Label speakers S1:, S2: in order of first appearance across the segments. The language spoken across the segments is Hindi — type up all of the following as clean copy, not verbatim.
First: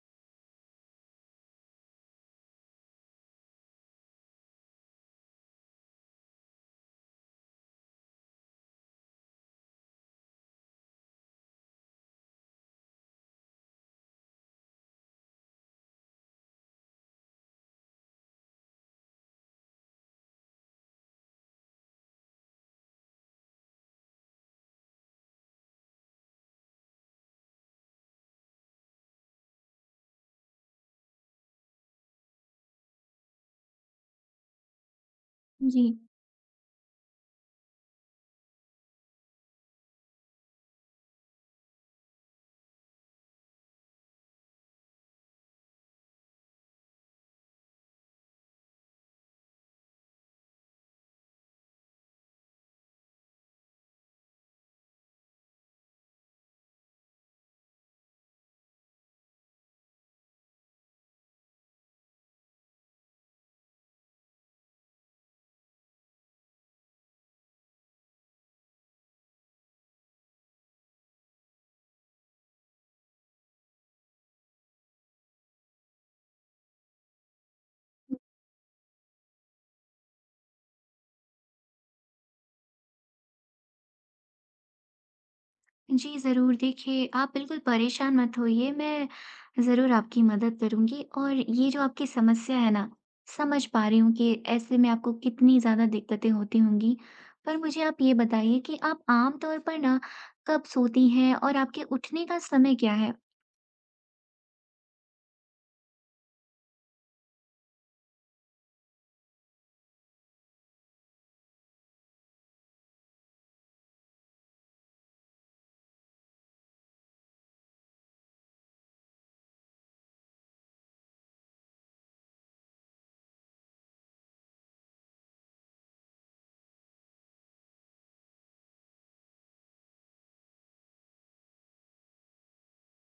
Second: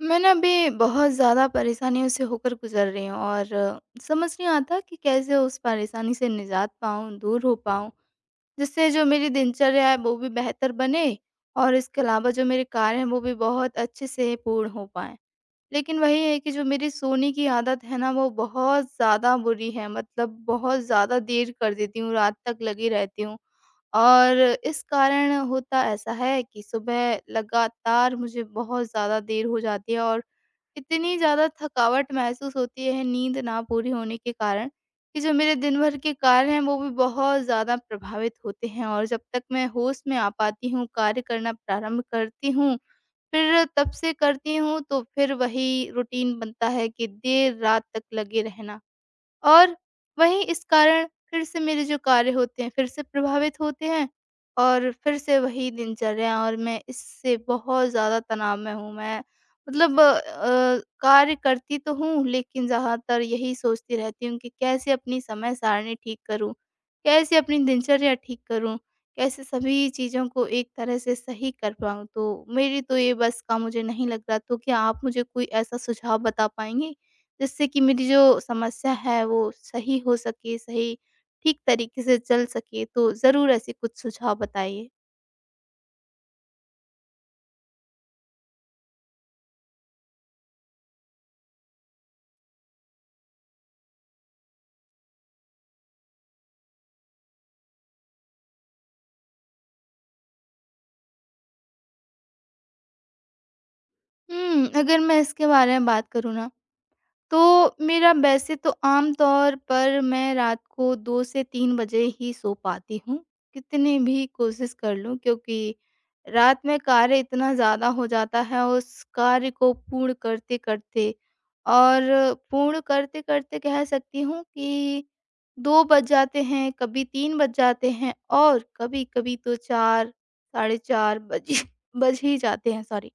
S1: मैं ना अभी बहुत ज़्यादा परेशानियों से होकर गुज़र रही हूँ और समझ नहीं आता कि कैसे उस परेशानी से निजात पाऊँ, दूर हो पाऊँ। जिससे जो मेरी दिनचर्या है वो भी बेहतर बने और इसके अलावा जो मेरे कार्य हैं वो भी बहुत अच्छे से पूर्ण हो पाएँ। लेकिन वही है कि जो मेरी सोने की आदत है ना वो बहुत ज़्यादा बुरी है, मतलब बहुत ज़्यादा देर कर देती हूँ, रात तक लगी रहती हूँ। और इस कारण होता ऐसा है कि सुबह लगातार मुझे बहुत ज़्यादा देर हो जाती है और इतनी ज़्यादा थकावट महसूस होती है नींद ना पूरी होने के कारण कि जो मेरे दिन
S2: जी,
S1: भर के कार्य हैं वो भी बहुत ज़्यादा प्रभावित होते हैं, और जब तक मैं होश में आ पाती हूँ, कार्य करना प्रारंभ करती हूँ, फिर तब से करती हूँ तो फिर वही रूटीन बनता है कि देर रात तक लगे रहना। और वहीं इस कारण फिर से मेरे जो कार्य होते हैं, फिर से प्रभावित होते हैं और फिर से वही दिनचर्या, और मैं इससे बहुत ज़्यादा तनाव में हूँ। मैं मतलब कार्य करती तो हूँ लेकिन ज़्यादातर यही सोचती रहती हूँ कि कैसे अपनी समय सारणी ठीक करूँ? कैसे अपनी दिनचर्या ठीक करूँ? कैसे सभी चीज़ों को एक तरह से सही कर पाऊँ? तो मेरी तो ये बस का मुझे नहीं लग रहा, तो क्या आप मुझे कोई ऐसा सुझाव बता पाएँगे? जिससे कि मेरी जो समस्या है वो सही हो सके, सही ठीक तरीके से चल सके। तो ज़रूर ऐसे कुछ सुझाव बताइए।
S2: जी ज़रूर। देखिए, आप बिल्कुल परेशान मत होइए, मैं ज़रूर आपकी मदद करूँगी और ये जो आपकी समस्या है ना, समझ पा रही हूँ कि ऐसे में आपको कितनी ज़्यादा दिक्कतें होती होंगी। पर मुझे आप ये बताइए कि आप आम तौर पर ना कब सोती हैं और आपके उठने का समय क्या है?
S1: अगर मैं इसके बारे में बात करूँ ना, तो मेरा, वैसे तो आम तौर पर मैं रात को 2 से 3 बजे ही सो पाती हूँ, कितनी भी कोशिश कर लूँ, क्योंकि रात में कार्य इतना ज़्यादा हो जाता है, उस कार्य को पूर्ण करते-करते और पूर्ण करते-करते कह सकती हूँ कि 2 बज जाते हैं, कभी 3 बज जाते हैं और कभी-कभी तो 4, साढ़े 4 बज बज ही जाते हैं, सॉरी।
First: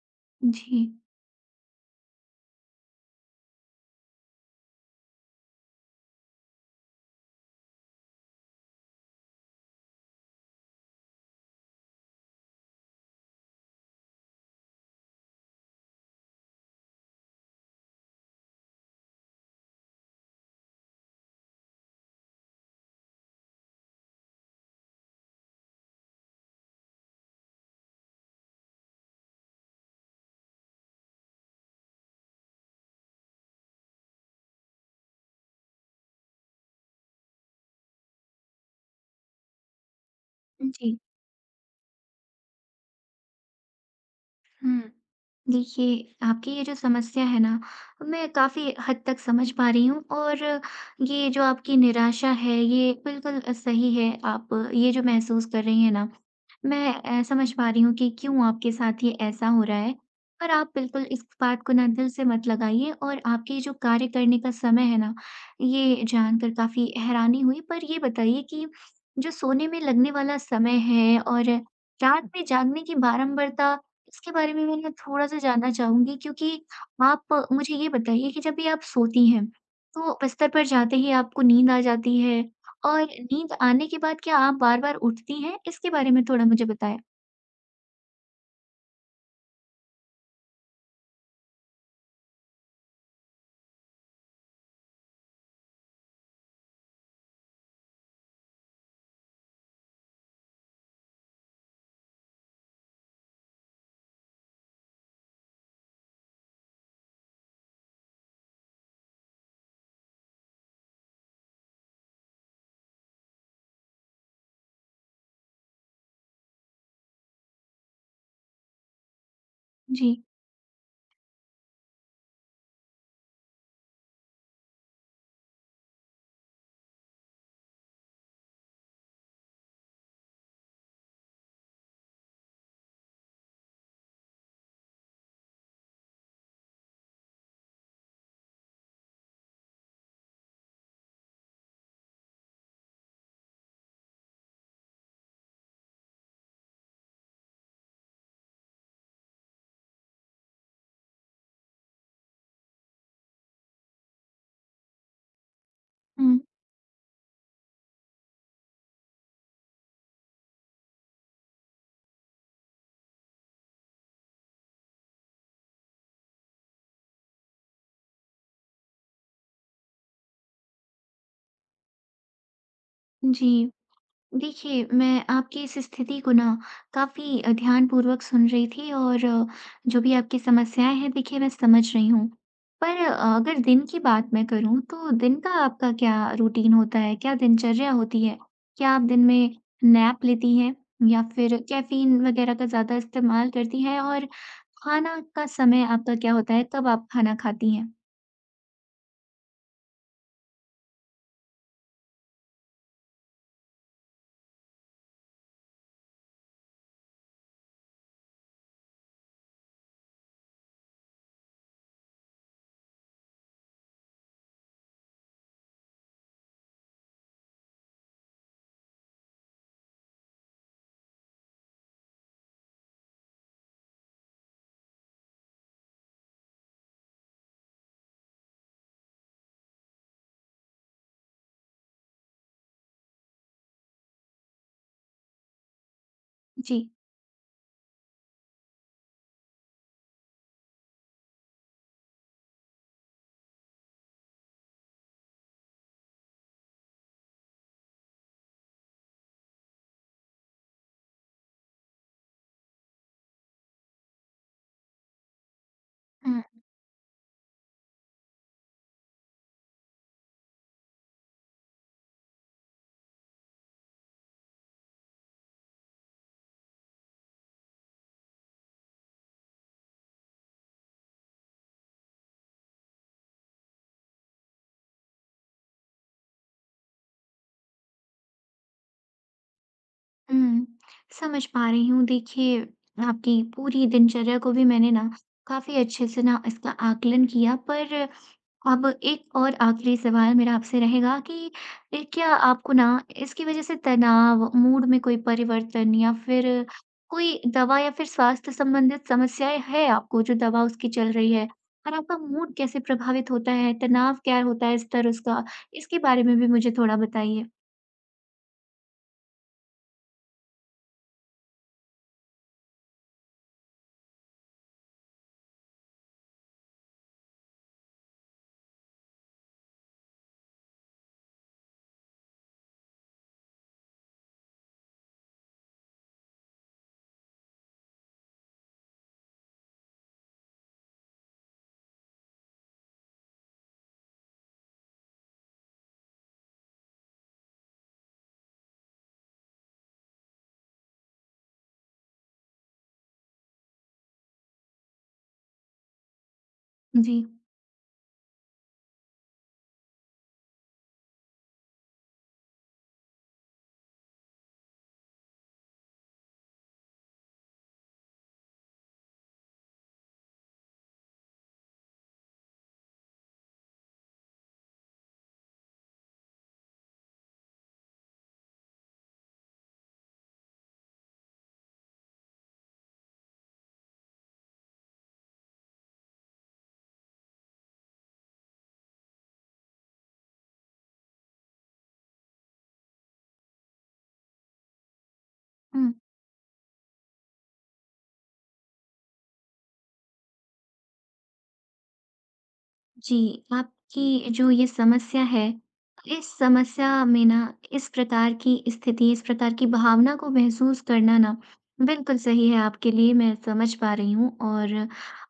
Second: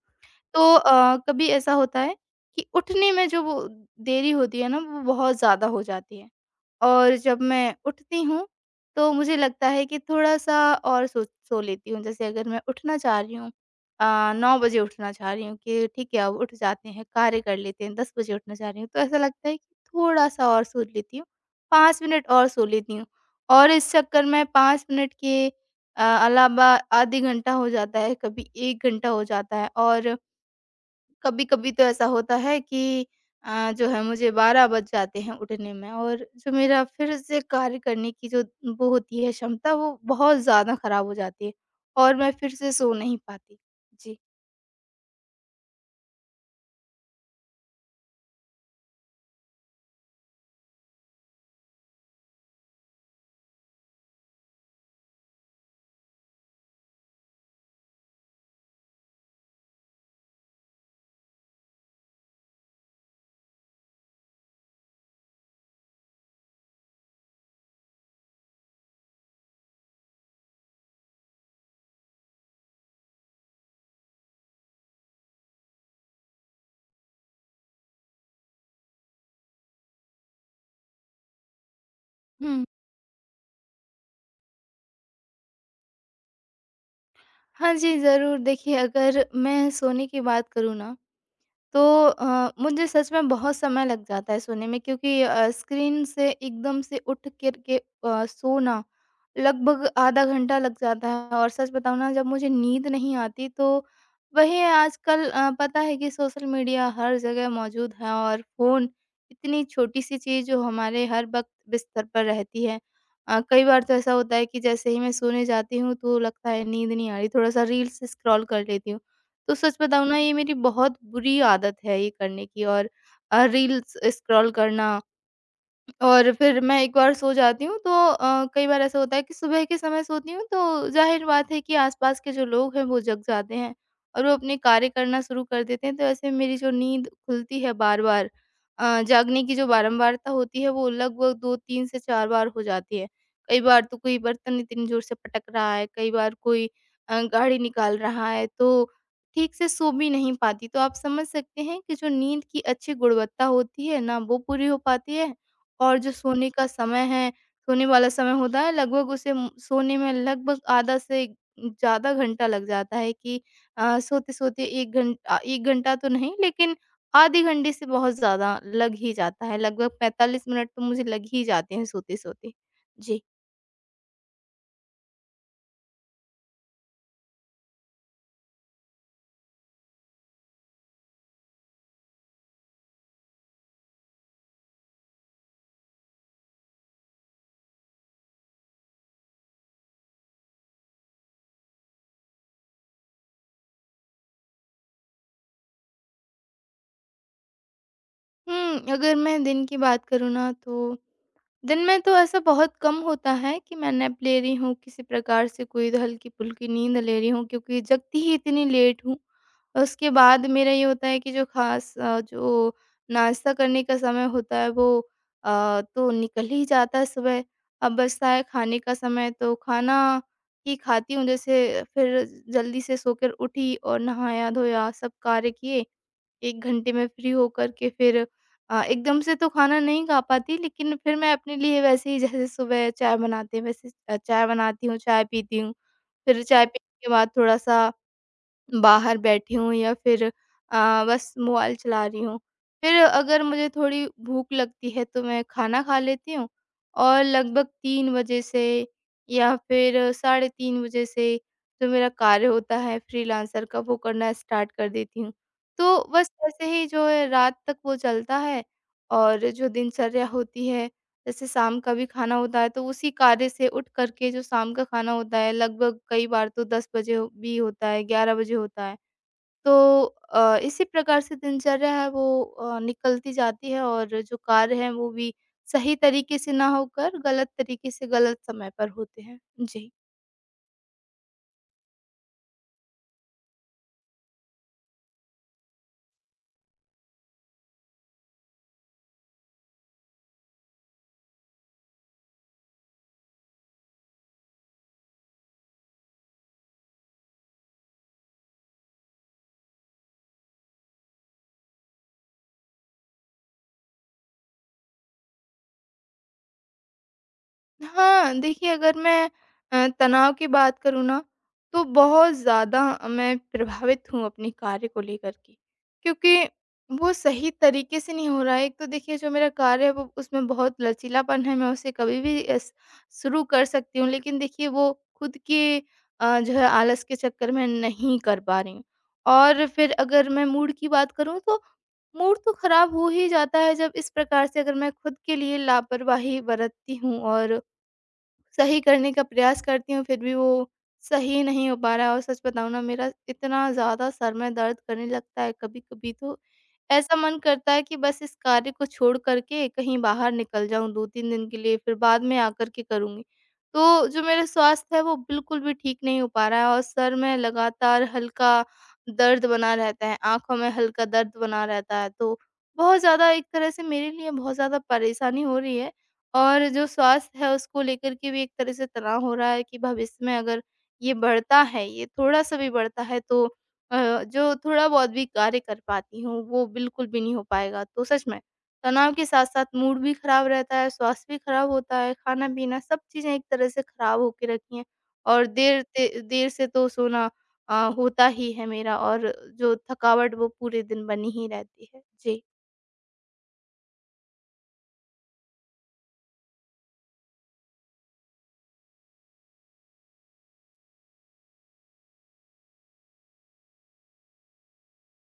S1: तो
S2: जी।
S1: कभी ऐसा होता है कि उठने में जो वो देरी होती है ना वो बहुत ज़्यादा हो जाती है। और जब मैं उठती हूँ तो मुझे लगता है कि थोड़ा-सा और सो लेती हूँ। जैसे अगर मैं उठना चाह रही हूँ, 9 बजे उठना चाह रही हूँ कि ठीक है अब उठ जाते हैं, कार्य कर लेते हैं, 10 बजे उठना चाह रही हूँ तो ऐसा लगता है कि थोड़ा-सा और सो लेती हूँ, 5 मिनट और सो लेती हूँ। और इस चक्कर में 5 मिनट के अलावा आधे घंटा हो जाता है, कभी 1 घंटा हो जाता है और कभी-कभी तो ऐसा होता है कि जो है, मुझे 12 बज जाते हैं उठने में और जो मेरा फिर से कार्य करने की जो वो होती है क्षमता, वो बहुत ज़्यादा
S2: जी।
S1: खराब हो जाती है और मैं फिर से सो नहीं पाती। जी।
S2: हुँ। देखिए, आपकी ये जो समस्या है ना, मैं काफ़ी हद तक समझ पा रही हूँ और ये जो आपकी निराशा है, ये बिल्कुल सही है। आप ये जो महसूस कर रही हैं ना, मैं समझ पा रही हूँ कि क्यों आपके साथ ये ऐसा हो रहा है। पर आप बिल्कुल इस बात को ना दिल से मत लगाइए और आपके जो कार्य करने का समय है ना, ये जानकर काफ़ी हैरानी हुई। पर ये बताइए कि जो सोने में लगने वाला समय है और रात में जागने की बारंबारता, इसके बारे में मैं ना थोड़ा-सा जानना चाहूँगी क्योंकि आप मुझे ये बताइए कि जब भी आप सोती हैं, तो बिस्तर पर जाते ही आपको नींद आ जाती है
S1: हुँ।
S2: और नींद आने के बाद क्या आप बार-बार उठती हैं? इसके बारे में थोड़ा मुझे बताएँ।
S1: हाँ जी, ज़रूर। देखिए, अगर मैं सोने की बात करूँ ना, तो मुझे सच में बहुत समय लग जाता है सोने में, क्योंकि स्क्रीन से एकदम से उठ कर के सोना, लगभग आधा घंटा लग जाता है। और सच बताऊँ ना, जब मुझे नींद नहीं आती तो वही है, आजकल पता है कि सोशल मीडिया हर जगह मौजूद है और फ़ोन, इतनी छोटी सी चीज़ जो हमारे हर वक्त बिस्तर पर रहती है। कई बार तो ऐसा होता है कि जैसे ही मैं सोने जाती हूँ तो लगता है नींद नहीं आ रही, थोड़ा-सा रील्स स्क्रॉल कर लेती हूँ। तो सच बताऊँ
S2: जी।
S1: ना, ये मेरी बहुत बुरी आदत है, ये करने की, और रील्स स्क्रॉल करना। और फिर मैं एक बार सो जाती हूँ तो कई बार ऐसा होता है कि सुबह के समय सोती हूँ तो ज़ाहिर बात है कि आसपास के जो लोग हैं वो जग जाते हैं और वो अपने कार्य करना शुरू कर देते हैं, तो ऐसे में मेरी जो नींद खुलती है बार-बार, जागने की जो बारंबारता होती है वो लगभग 2-3 से 4 बार हो जाती है। कई बार तो कोई बर्तन इतनी ज़ोर से पटक रहा है, कई बार कोई गाड़ी निकाल रहा है, तो ठीक से सो भी नहीं पाती। तो आप समझ सकते हैं कि जो नींद की अच्छी गुणवत्ता होती है ना वो पूरी हो पाती है। और जो
S2: हुँ।
S1: सोने का समय है, सोने वाला समय होता है लगभग उसे, सोने में लगभग आधा से ज़्यादा घंटा लग जाता है कि सोते-सोते 1 घंटा तो नहीं, लेकिन आधे घंटे से बहुत ज़्यादा लग ही जाता है, लगभग 45 मिनट तो मुझे लग ही जाते हैं सोते-सोते। जी।
S2: जी। देखिए, मैं आपकी इस स्थिति को ना काफ़ी ध्यानपूर्वक सुन रही थी और जो भी आपकी समस्याएँ हैं देखिए मैं समझ रही हूँ। पर अगर दिन की बात मैं करूँ तो दिन का आपका क्या रूटीन होता है? क्या दिनचर्या होती है? क्या आप दिन में नैप लेती हैं या फिर कैफ़ीन वग़ैरह का ज़्यादा इस्तेमाल करती हैं? और खाना का समय आपका क्या होता है? कब आप खाना खाती हैं?
S1: अगर मैं दिन की बात करूँ ना, तो दिन में तो ऐसा बहुत कम होता है कि मैं नैप ले रही हूँ, किसी प्रकार से कोई हल्की-फुल्की नींद ले रही हूँ, क्योंकि जगती ही इतनी लेट हूँ। और उसके बाद मेरा ये होता है कि जो ख़ास जो नाश्ता करने का समय होता है वो तो निकल ही जाता है सुबह। अब बचता है खाने का समय, तो खाना ही खाती हूँ, जैसे फिर जल्दी से सोकर उठी और नहाया-धोया, सब कार्य किए, 1 घंटे में फ्री होकर के फिर एकदम से तो खाना नहीं खा पाती, लेकिन फिर मैं अपने लिए वैसे ही जैसे सुबह चाय बनाते हैं वैसे चाय बनाती हूँ, चाय पीती हूँ। फिर चाय
S2: जी।
S1: पीने के बाद थोड़ा-सा बाहर बैठी हूँ या फिर बस मोबाइल चला रही हूँ। फिर अगर मुझे थोड़ी भूख लगती है तो मैं खाना खा लेती हूँ, और लगभग 3 बजे से या फिर साढ़े 3 बजे से जो मेरा कार्य होता है फ्रीलांसर का, वो करना स्टार्ट कर देती हूँ। तो बस
S2: हुँ,
S1: ऐसे ही जो है रात तक वो चलता है, और जो दिनचर्या होती है, जैसे शाम का भी खाना होता है तो उसी कार्य से उठ कर के जो शाम का खाना होता है लगभग, कई बार तो 10 बजे भी होता है, 11 बजे होता है। तो इसी प्रकार से दिनचर्या है, वो निकलती जाती है और जो कार्य है वो भी सही तरीके से ना होकर गलत तरीके से गलत समय पर होते हैं जी।
S2: हुँ, समझ पा रही हूँ। देखिए, आपकी पूरी दिनचर्या को भी मैंने ना काफ़ी अच्छे से ना इसका आकलन किया। पर अब एक और आखिरी सवाल मेरा आपसे रहेगा कि क्या आपको ना इसकी वज़ह से तनाव, मूड में कोई परिवर्तन या फिर कोई दवा या फिर स्वास्थ्य संबंधित समस्याएँ हैं आपको जो दवा उसकी चल रही है? और आपका मूड कैसे प्रभावित होता है? तनाव क्या होता है स्तर उसका? इसके बारे में भी मुझे थोड़ा बताइए।
S1: हाँ, देखिए, अगर मैं तनाव की बात करूँ ना, तो बहुत ज़्यादा मैं प्रभावित हूँ अपने कार्य को लेकर के। क्योंकि वो सही तरीके से नहीं हो रहा है। एक तो देखिए जो मेरा कार्य है, वो उसमें बहुत लचीलापन है, मैं उसे कभी भी एस शुरू कर सकती हूँ। लेकिन देखिए वो खुद के जो है आलस के चक्कर में नहीं कर पा रही हूँ। और फिर अगर मैं मूड की बात करूँ, तो मूड तो खराब हो ही जाता है जब इस प्रकार से अगर मैं खुद के लिए लापरवाही बरतती हूँ, और सही करने का प्रयास करती हूँ फिर भी वो सही नहीं हो पा रहा है। और सच बताऊँ ना, मेरा इतना ज़्यादा सर में दर्द करने लगता है कभी-कभी तो, ऐसा
S2: जी।
S1: मन करता है कि बस इस कार्य को छोड़ कर के कहीं बाहर निकल जाऊँ 2-3 दिन के लिए, फिर बाद में आकर के करूँगी। तो जो मेरा स्वास्थ्य है वो बिल्कुल भी ठीक नहीं हो पा रहा है, और सर में लगातार हल्का दर्द बना रहता है, आँखों में हल्का दर्द बना रहता है, तो बहुत ज़्यादा, एक तरह से मेरे लिए बहुत ज़्यादा परेशानी हो रही है। और जो स्वास्थ्य है उसको लेकर के भी एक तरह से तनाव हो रहा है कि भविष्य में अगर ये बढ़ता है, ये थोड़ा-सा भी बढ़ता है, तो जो थोड़ा बहुत भी कार्य कर पाती हूँ वो बिल्कुल भी नहीं हो पाएगा। तो सच में तनाव के साथ-साथ मूड भी खराब रहता है, स्वास्थ्य भी खराब होता है, खाना-पीना सब चीज़ें एक तरह से खराब होके रखी हैं, और देर
S2: हुँ।
S1: ते देर से तो सोना होता ही है मेरा, और जो थकावट वो पूरे दिन बनी ही रहती है। जी।
S2: जी, आपकी जो ये समस्या है, इस समस्या में ना इस प्रकार की स्थिति, इस प्रकार की भावना को महसूस करना ना बिल्कुल सही है आपके लिए, मैं समझ पा रही हूँ और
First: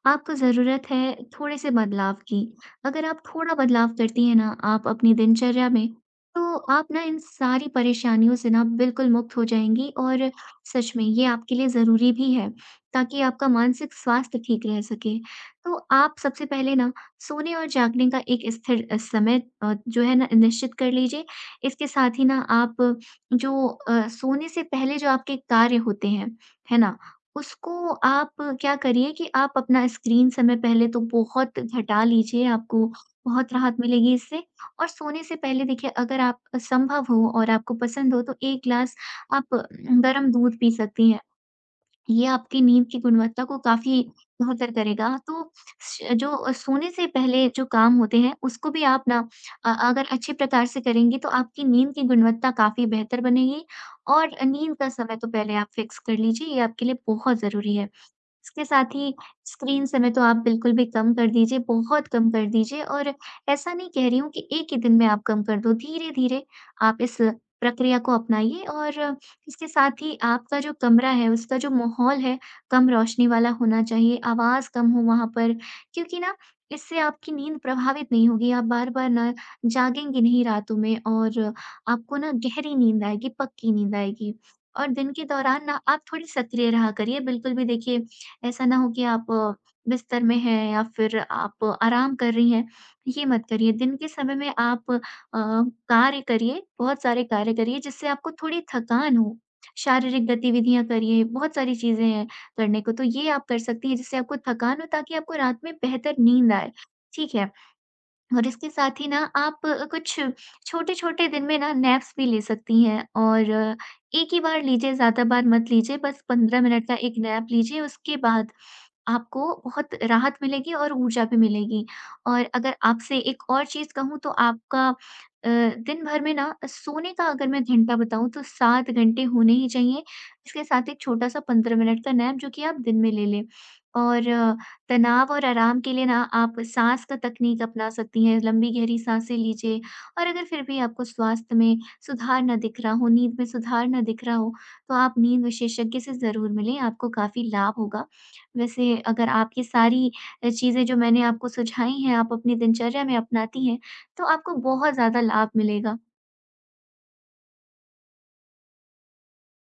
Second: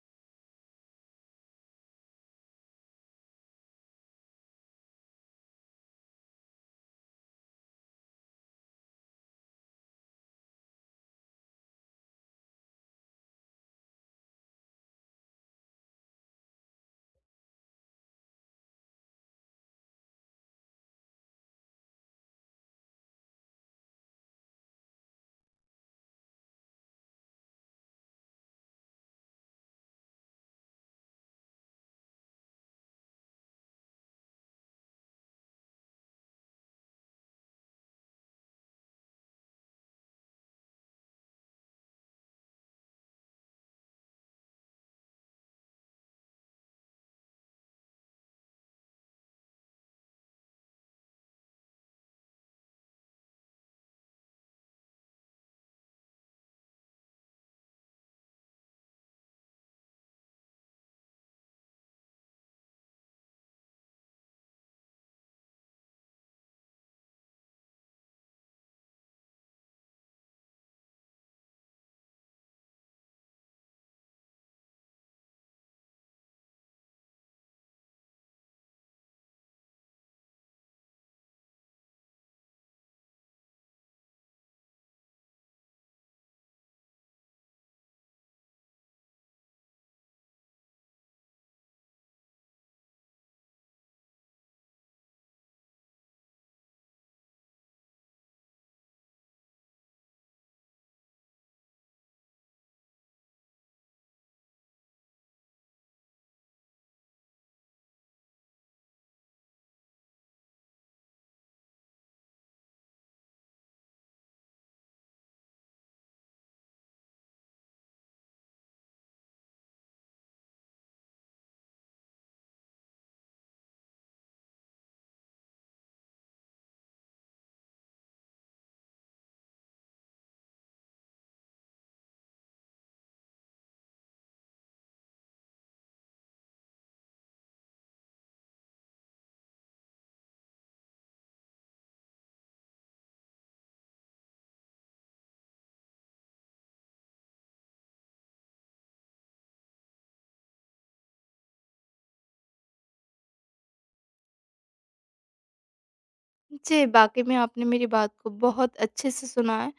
S2: आपको ज़रूरत है थोड़े-से बदलाव की। अगर आप थोड़ा बदलाव करती हैं ना आप अपनी दिनचर्या में, तो आप ना इन सारी परेशानियों से ना बिल्कुल मुक्त हो जाएँगी और सच में ये आपके लिए ज़रूरी भी है, ताकि आपका मानसिक स्वास्थ्य ठीक रह सके। तो आप सबसे पहले ना सोने और जागने का एक स्थिर समय जो है ना निश्चित कर लीजिए। इसके साथ ही ना आप जो सोने से पहले जो आपके कार्य होते हैं, है ना? उसको आप क्या करिए कि आप अपना स्क्रीन समय पहले तो बहुत घटा लीजिए, आपको बहुत राहत मिलेगी इससे। और सोने से पहले देखिए अगर आप संभव हो और आपको पसंद हो तो 1 ग्लास आप गरम दूध पी सकती हैं। ये आपकी नींद की गुणवत्ता को काफ़ी बेहतर करेगा। तो स जो सोने से पहले जो काम होते हैं, उसको भी आप ना अगर अच्छे प्रकार से करेंगी, तो आपकी नींद की गुणवत्ता काफ़ी बेहतर बनेगी और नींद का समय तो पहले आप फ़िक्स कर लीजिए, ये आपके लिए बहुत ज़रूरी है। इसके साथ ही स्क्रीन समय तो आप बिल्कुल भी कम कर दीजिए, बहुत कम कर दीजिए और ऐसा नहीं कह रही हूँ कि एक ही दिन में आप कम कर दो, धीरे-धीरे आप इस प्रक्रिया को अपनाइए और इसके साथ ही आपका जो कमरा है, उसका जो माहौल है, कम रोशनी वाला होना चाहिए, आवाज़ कम हो वहाँ पर क्योंकि ना इससे आपकी नींद प्रभावित नहीं होगी, आप बार-बार ना जागेंगी नहीं रातों में और आपको ना गहरी नींद आएगी, पक्की नींद आएगी। और दिन के दौरान ना आप थोड़ी सक्रिय रहा करिए, बिल्कुल भी देखिए ऐसा ना हो कि आप बिस्तर में हैं या फिर आप आराम कर रही हैं, ये मत करिए। दिन के समय में आप कार्य करिए, बहुत सारे कार्य करिए जिससे आपको थोड़ी थकान हो। शारीरिक गतिविधियाँ करिए, बहुत सारी चीज़ें हैं करने को, तो ये आप कर सकती हैं जिससे आपको थकान हो ताकि आपको रात में बेहतर नींद आए, ठीक है? और इसके साथ ही ना आप कुछ छोटे-छोटे दिन में ना नैप्स भी ले सकती हैं और एक ही बार लीजिए, ज़्यादा बार मत लीजिए, बस 15 मिनट का एक नैप लीजिए, उसके बाद आपको बहुत राहत मिलेगी और ऊर्जा भी मिलेगी। और अगर आपसे एक और चीज़ कहूँ तो आपका दिन भर में ना सोने का अगर मैं घंटा बताऊँ तो 7 घंटे होने ही चाहिए। इसके साथ एक छोटा-सा 15 मिनट का नैप जो कि आप दिन में ले लें। और तनाव और आराम के लिए ना आप साँस का तकनीक अपना सकती हैं, लंबी गहरी साँसें लीजिए। और अगर फिर भी आपको स्वास्थ्य में सुधार ना दिख रहा हो, नींद में सुधार ना दिख रहा हो, तो आप नींद विशेषज्ञ से ज़रूर मिलें, आपको काफ़ी लाभ होगा। वैसे अगर आप ये सारी चीज़ें जो मैंने आपको सुझाई हैं, आप अपनी दिनचर्या में अपनाती हैं, तो आपको बहुत ज़्यादा लाभ मिलेगा।
S1: जी, वाक़ई में आपने मेरी बात को बहुत अच्छे से सुना है।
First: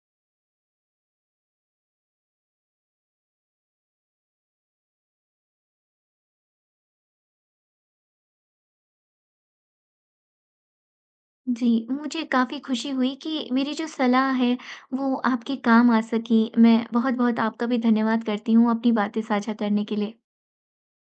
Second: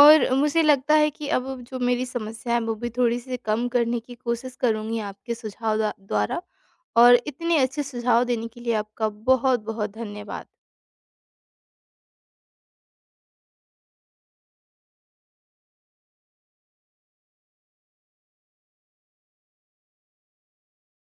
S1: और मुझे लगता है कि अब जो मेरी समस्या है वो भी थोड़ी-सी कम करने की कोशिश करूँगी आपके सुझाव द्वारा। और इतने अच्छे सुझाव देने के लिए आपका बहुत-बहुत धन्यवाद।
S2: जी, मुझे काफ़ी खुशी हुई कि मेरी जो सलाह है, वो आपके काम आ सकी। मैं बहुत-बहुत आपका भी धन्यवाद करती हूँ अपनी बातें साझा करने के लिए।